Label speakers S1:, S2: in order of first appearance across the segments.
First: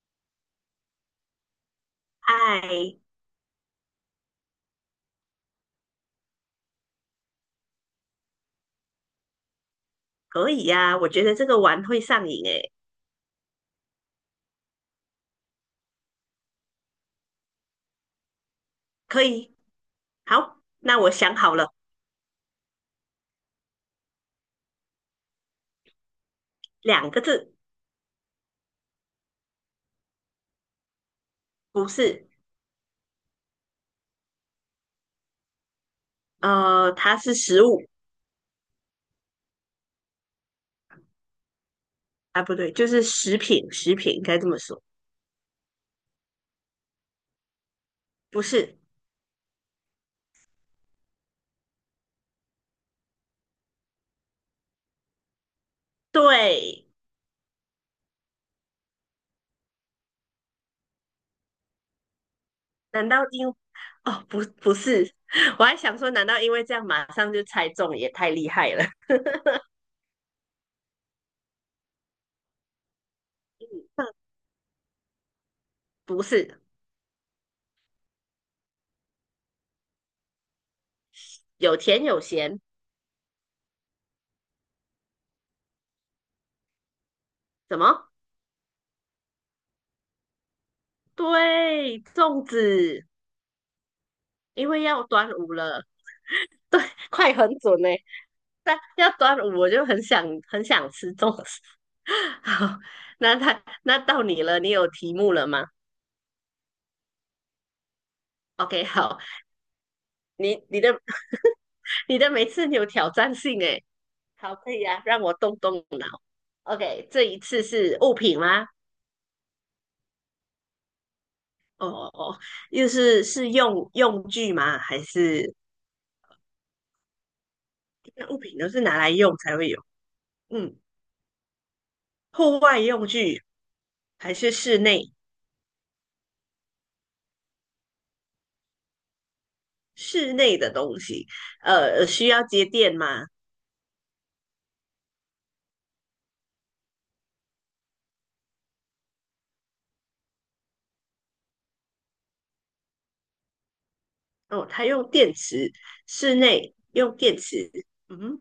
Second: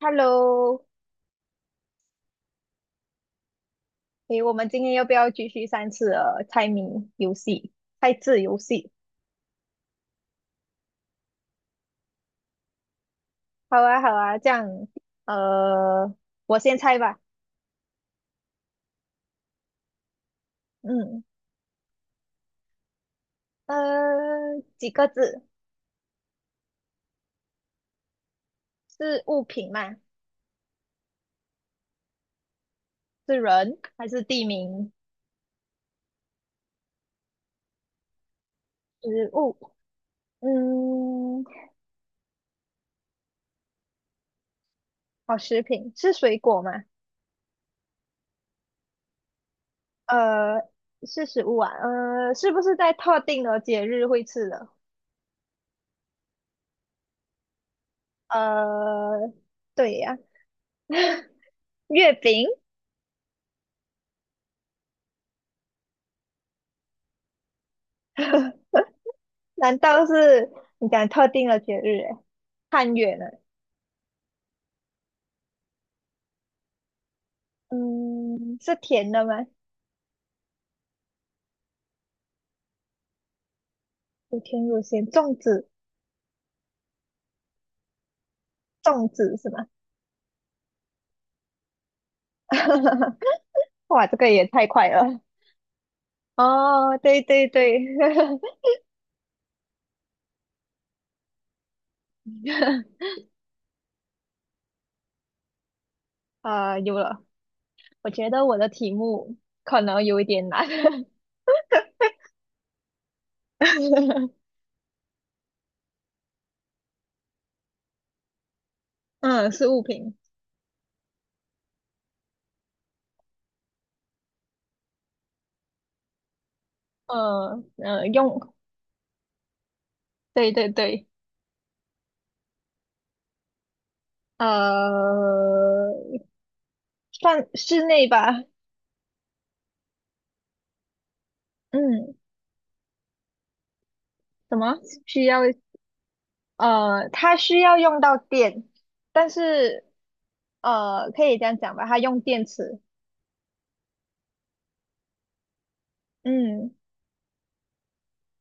S1: Hello，
S2: 哎，
S1: 诶，我们今天要不要继续三次的猜谜游戏、猜字游戏？
S2: 可以呀、我觉得这个玩会上瘾诶，
S1: 好啊，好啊，这样，呃，我先猜吧。
S2: 可以。好，那我
S1: 嗯，
S2: 想好了，
S1: 几个字？
S2: 两个字，
S1: 是物品吗？
S2: 不是，
S1: 是人还是地名？
S2: 它是食物，
S1: 食物？嗯，
S2: 啊，不对，就是食品，食品应该这么说，
S1: 好，食品是水果吗？
S2: 不是，
S1: 呃，是食物啊。是不是在特定的节日会吃的？
S2: 对，
S1: 呃，对呀、月饼。
S2: 难道因，哦，不，不是，我还想说，难道因为这样马上就猜中，也太厉害了，
S1: 难道是你讲特定的节日？哎，汉月呢？
S2: 不是，
S1: 嗯，是甜的吗？
S2: 有甜有咸，
S1: 有甜有咸，粽子，
S2: 怎么？
S1: 粽子是吗？
S2: 对，粽子，
S1: 哇，这个也太
S2: 因为
S1: 快
S2: 要
S1: 了。
S2: 端午了，
S1: 哦，对
S2: 快
S1: 对
S2: 很
S1: 对，
S2: 准呢、但要端午，我就很想很想吃粽子。好，那他那到你了，你有题目了吗
S1: 啊、有了。我觉得我的
S2: ？OK，
S1: 题
S2: 好，
S1: 目可能有一点
S2: 你
S1: 难。
S2: 你的你的每次你有挑战性诶，好，可以啊，让我动动。OK，这一次是物品吗？
S1: 嗯，是物品。
S2: 哦哦哦，又是用用具吗？还是那物
S1: 用，
S2: 品都是拿来用才会有？
S1: 对对
S2: 嗯，
S1: 对，
S2: 户外用具还是室内
S1: 呃，算室内吧。
S2: 室内的东西？
S1: 嗯，
S2: 需要接电吗？
S1: 什么需要它需要用到电，但是可以这样讲吧，它用电池。
S2: 哦，它用电池，室
S1: 嗯
S2: 内用电池，嗯，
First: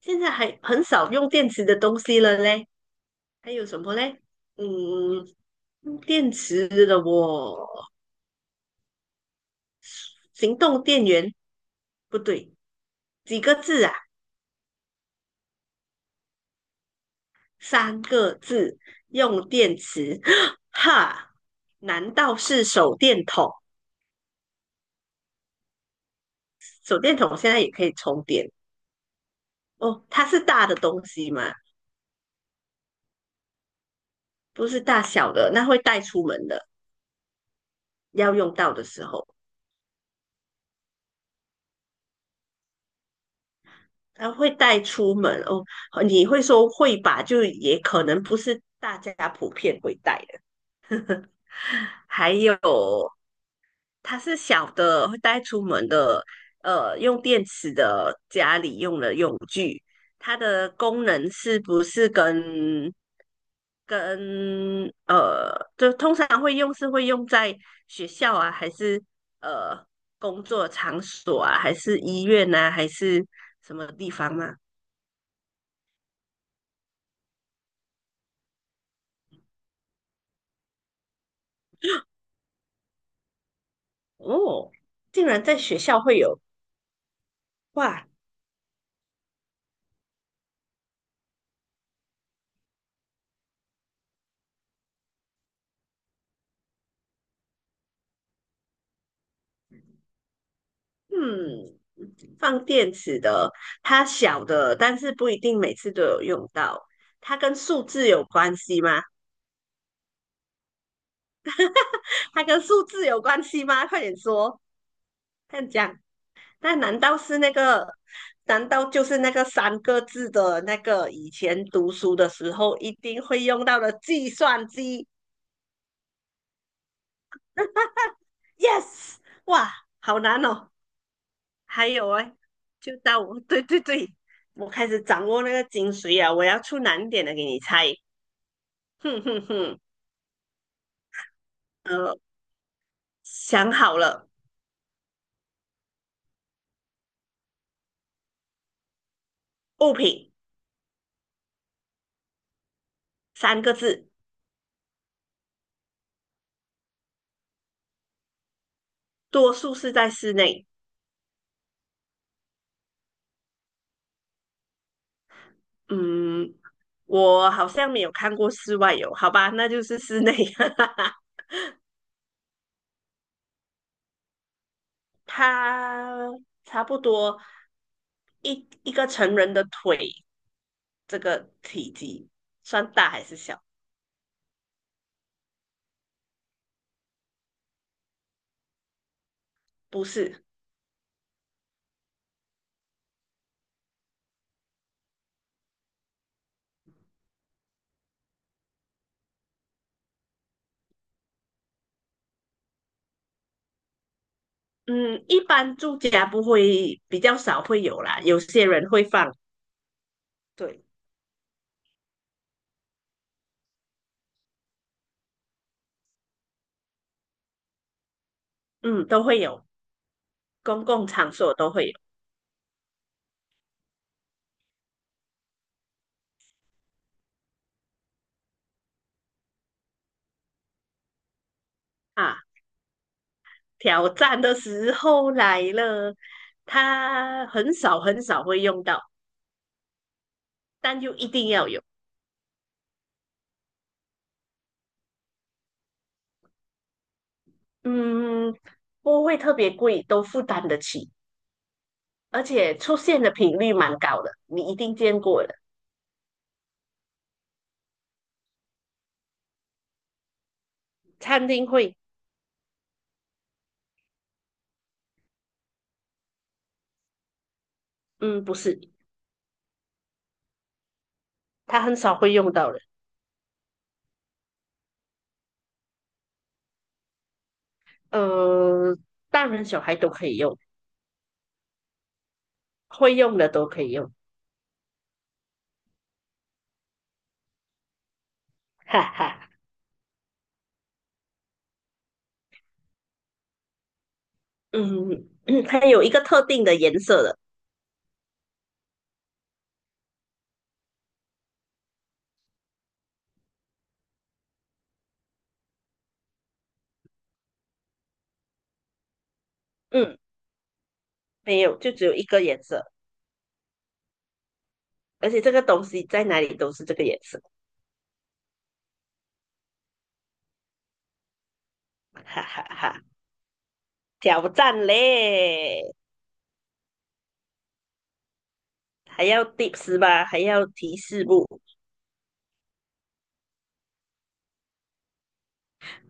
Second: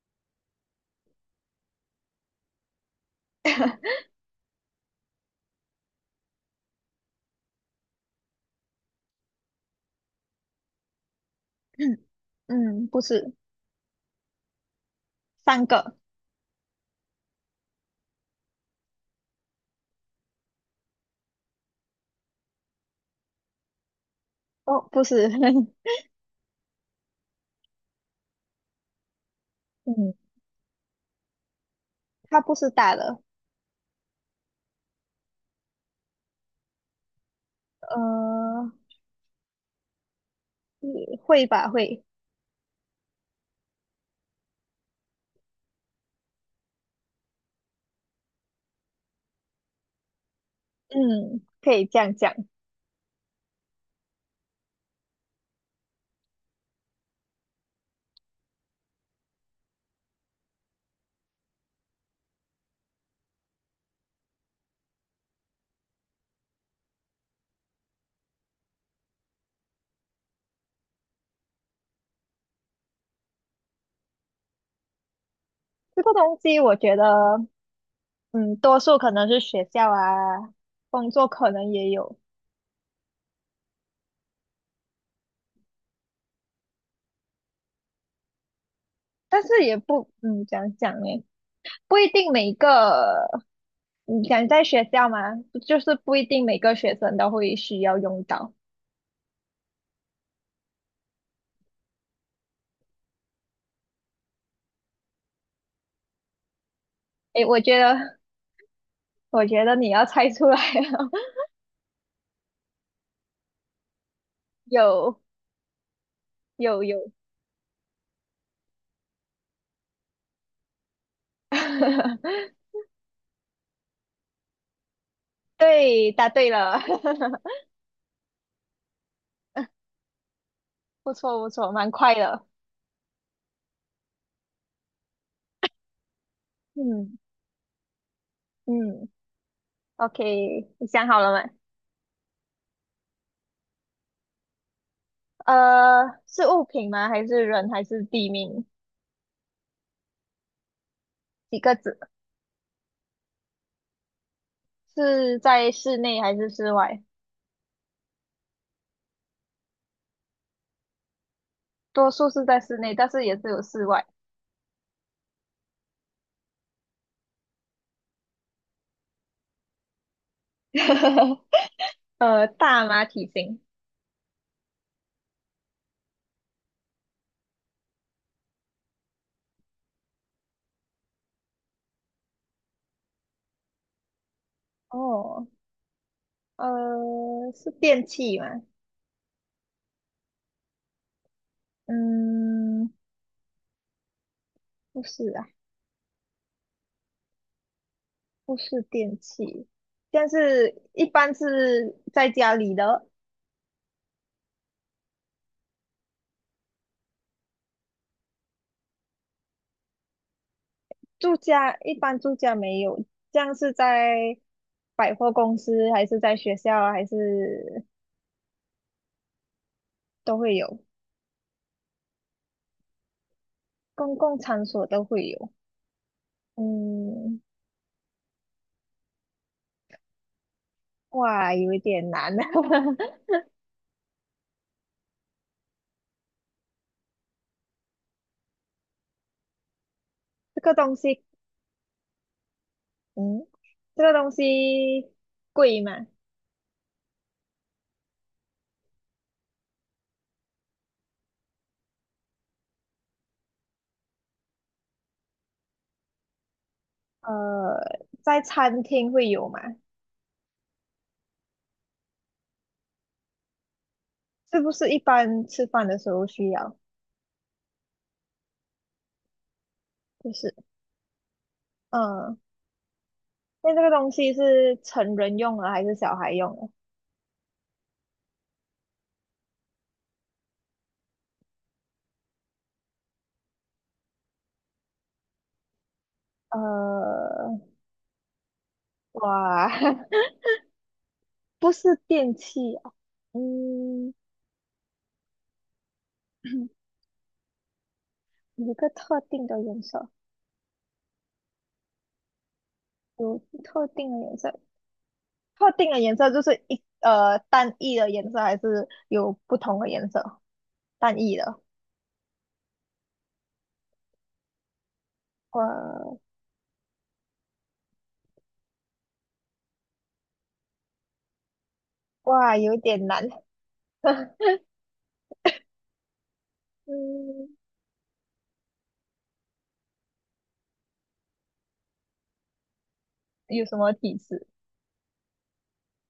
S2: 现在还很少用电池的东西了嘞。还有什么嘞？嗯，用电池的我，行动电源 不对，
S1: 嗯，不是。
S2: 几个字啊？
S1: 三个。
S2: 三个字，用电池，哈，难道是手电筒？
S1: 哦，不是。
S2: 手电筒现在也可以充电哦，
S1: 嗯，
S2: 它是大的东西嘛，
S1: 它不是大的，
S2: 不是大小的，那会带出门的，要用
S1: 呃，
S2: 到的时候。
S1: 嗯会，
S2: 啊，会带出门哦。你会说会吧，就也可能不是大家普遍会带的。
S1: 嗯，可以这样
S2: 还
S1: 讲。
S2: 有，它是小的会带出门的，用电池的家里用的用具，它的功能是不是跟呃，就通常会用是会用在学校啊，还是呃工作场所啊，还是医院啊，还是什么地方吗？
S1: 这个东西我觉得，嗯，多数可能是学校啊，工作可能也有，
S2: 哦，竟然在学校会有，哇，
S1: 但是也不，怎样讲呢，不一定每一个。你想在学校吗？就是不一定每个学生都会需要用到。
S2: 嗯，放电池的，它小的，但是不一定每次都有用到。它
S1: 诶，
S2: 跟
S1: 我觉
S2: 数字
S1: 得，
S2: 有关系吗？
S1: 我觉得你要猜出来了，
S2: 它跟数字有关系吗？快点说，
S1: 有
S2: 快点讲。那
S1: 有
S2: 难
S1: 有，
S2: 道是那个？难道就是那个三个字的那个以前读书的时 候一定会用到的计算机
S1: 对，答对了，
S2: ？Yes，哇，好难哦。
S1: 不错不错，
S2: 还
S1: 蛮
S2: 有
S1: 快
S2: 哎，
S1: 的。
S2: 就到我，对对对，我开始掌握那个精髓啊！我要出难
S1: 嗯
S2: 点的给你猜，
S1: 嗯
S2: 哼哼哼，
S1: ，OK，你想好了吗？
S2: 呃，想好了，
S1: 是物品吗？还是人？还是地名？
S2: 物品
S1: 几个字？
S2: 三个字，
S1: 是在室内还是室外？
S2: 多数是在室内。
S1: 多数是在室内，但是也是有室外。
S2: 嗯，我好像没有看过室外有，好吧，那就是室内。
S1: 大吗？体型？
S2: 它差不多一个成人的腿这个体积，算大还是小？
S1: 哦，是电器吗？
S2: 不是。
S1: 嗯，不是啊，不是电器，但是一般是在家里的，
S2: 嗯，一般住家不会，比较少会有啦。有些人会放，对，
S1: 住家一般住家没有，这样是在百货公司还是在学校还是
S2: 嗯，都会有，
S1: 都会有，
S2: 公共场所都会有
S1: 公共场所都会有。嗯，哇，有一点难啊，
S2: 啊。挑战的时候来了，它很少很少会用到，
S1: 这个东
S2: 但就
S1: 西，
S2: 一定要有。
S1: 嗯，这个东西贵吗？
S2: 嗯，不会特别贵，都负担得起，而且出现的频率蛮高的，你一定见过的。
S1: 呃，在餐厅会有吗？
S2: 餐厅会，
S1: 是不是一般吃饭的时候需要？
S2: 嗯，不是，
S1: 就是
S2: 他很少会
S1: 嗯，
S2: 用到的。
S1: 那这个东西是成人用的还是小孩用的？
S2: 呃，大人小孩都可以用，会用的都可以用。
S1: 呃，
S2: 哈哈，
S1: 哇，不是电器啊，嗯，
S2: 嗯，它有一个特定的颜色的，
S1: 有一个特定的颜色，有特定的颜色，特定的颜色就是单一的颜色，还是有不同的颜
S2: 嗯，
S1: 色？单一的，
S2: 没有，就只有一个颜色，而且这个东西
S1: 哇
S2: 在哪里都是这个颜色，哈
S1: 哇，
S2: 哈
S1: 有
S2: 哈，
S1: 点难，
S2: 挑 战嘞，
S1: 嗯，
S2: 还要 tips 吧，还要提示不？
S1: 有什么提示？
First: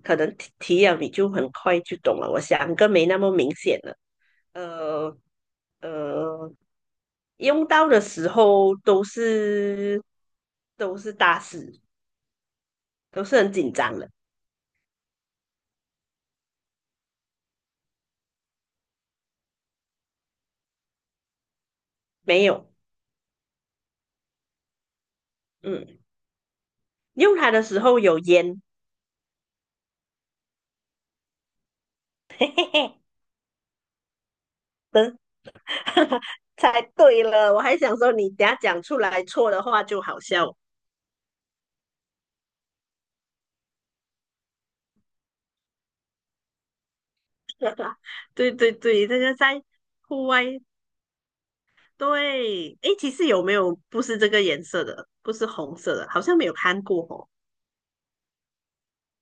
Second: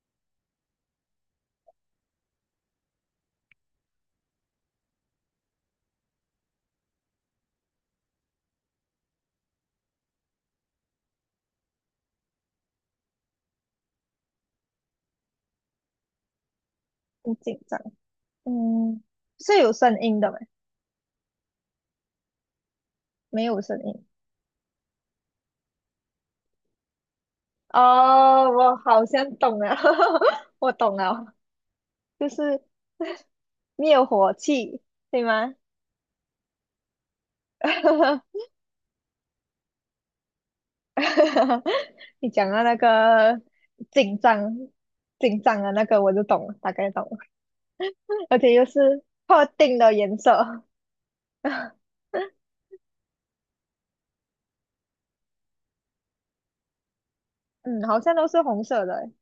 S2: 可能提提了你就很快就懂了，我想个没那么明显了，呃呃，用到的时候都是大事，都是很紧张的，
S1: 很紧张，嗯，是有声音的吗？
S2: 没有，
S1: 没有声音，
S2: 嗯，用它的时候有
S1: 哦，
S2: 烟。
S1: 我好像懂了，我懂了，就是 灭火器，对吗？
S2: 猜对了，我还想说你 等下讲出来错的话就好笑。
S1: 你讲到那个紧张、紧张的那个，我就懂了，大概懂了，而
S2: 对
S1: 且又
S2: 对
S1: 是
S2: 对，这个
S1: 特
S2: 在
S1: 定的颜
S2: 户外，
S1: 色，
S2: 对，诶，其实有没有不是这个颜色的，不是红色的，好像没有看过哦。
S1: 嗯，好像都是红色的欸。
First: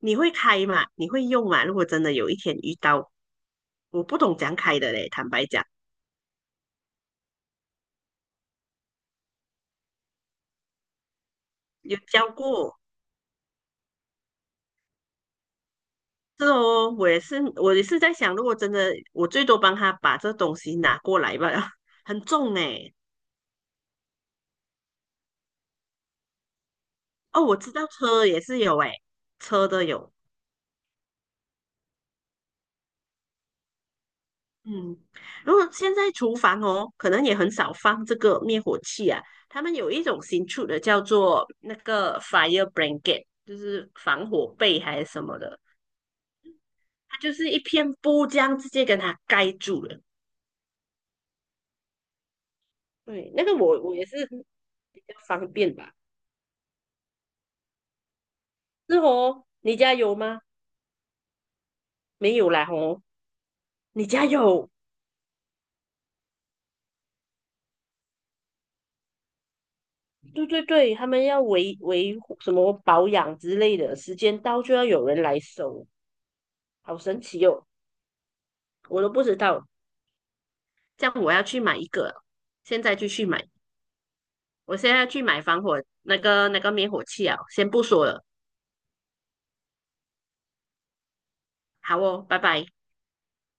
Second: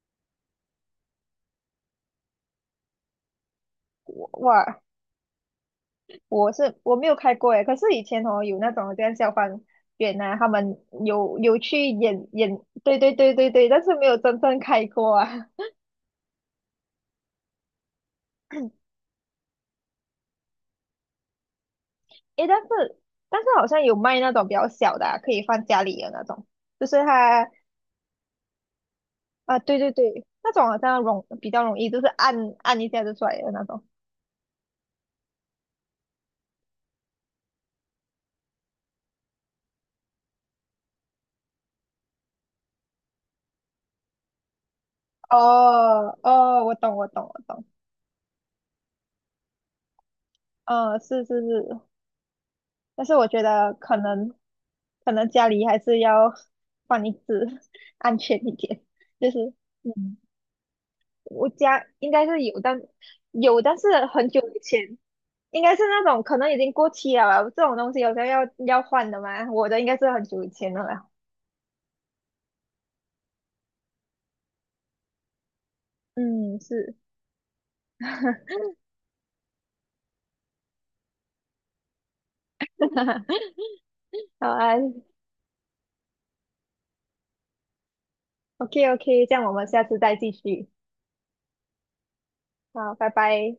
S2: 你会开吗？你会用吗？如果真的有一天遇到，我不
S1: 我，
S2: 懂怎样开
S1: 哇，
S2: 的嘞，坦白讲，
S1: 我没有开过诶，可是以前哦有那种这样消防员啊，他们有去
S2: 有
S1: 演
S2: 教
S1: 演，
S2: 过。
S1: 对对对对对，但是没有真正开过啊。
S2: 是哦，我也是，我也是在想，如果真的，我最多帮他把这东西拿过来吧，很
S1: 诶，
S2: 重
S1: 但是
S2: 诶。
S1: 但是好像有卖那种比较小的啊可以放家里的那种，就是
S2: 哦，
S1: 它
S2: 我知道车也是有诶，
S1: 啊，
S2: 车
S1: 对
S2: 的
S1: 对
S2: 有，
S1: 对，那种好像比较容易，就是按一下就出来的那种。
S2: 嗯，如果现在厨房哦，可能也很少放这个灭火器啊。他们有一种新出的，叫做那个 fire blanket，就是防火被还是什么的，
S1: 哦哦，我懂我
S2: 它
S1: 懂
S2: 就
S1: 我
S2: 是一
S1: 懂，
S2: 片布这样直接跟它盖住了。
S1: 嗯，是是是，但是我
S2: 对，
S1: 觉
S2: 那个
S1: 得
S2: 我
S1: 可
S2: 也是
S1: 能
S2: 比
S1: 可
S2: 较
S1: 能家
S2: 方
S1: 里
S2: 便
S1: 还
S2: 吧。
S1: 是要放一只，安全一点，
S2: 是
S1: 就
S2: 哦，
S1: 是
S2: 你家有
S1: 嗯，
S2: 吗？
S1: 我家应该
S2: 没
S1: 是
S2: 有
S1: 有，
S2: 啦哦，
S1: 但是
S2: 你家
S1: 很久以
S2: 有？
S1: 前。应该是那种可能已经过期了吧，这种东西有时候要换的嘛。我的应该是很久
S2: 对
S1: 以
S2: 对
S1: 前的
S2: 对，他
S1: 了。
S2: 们要维护什么保养之类的，时间到就要有人来收，
S1: 嗯，是。
S2: 好神奇哦，我都不知道。这样我要去买一个，现在就去买。
S1: 好啊
S2: 我现在去买防火那个那个灭火器啊，先不说了。
S1: ，OK OK，这样我们下次再继续。
S2: 好哦，拜拜。
S1: 好，拜拜。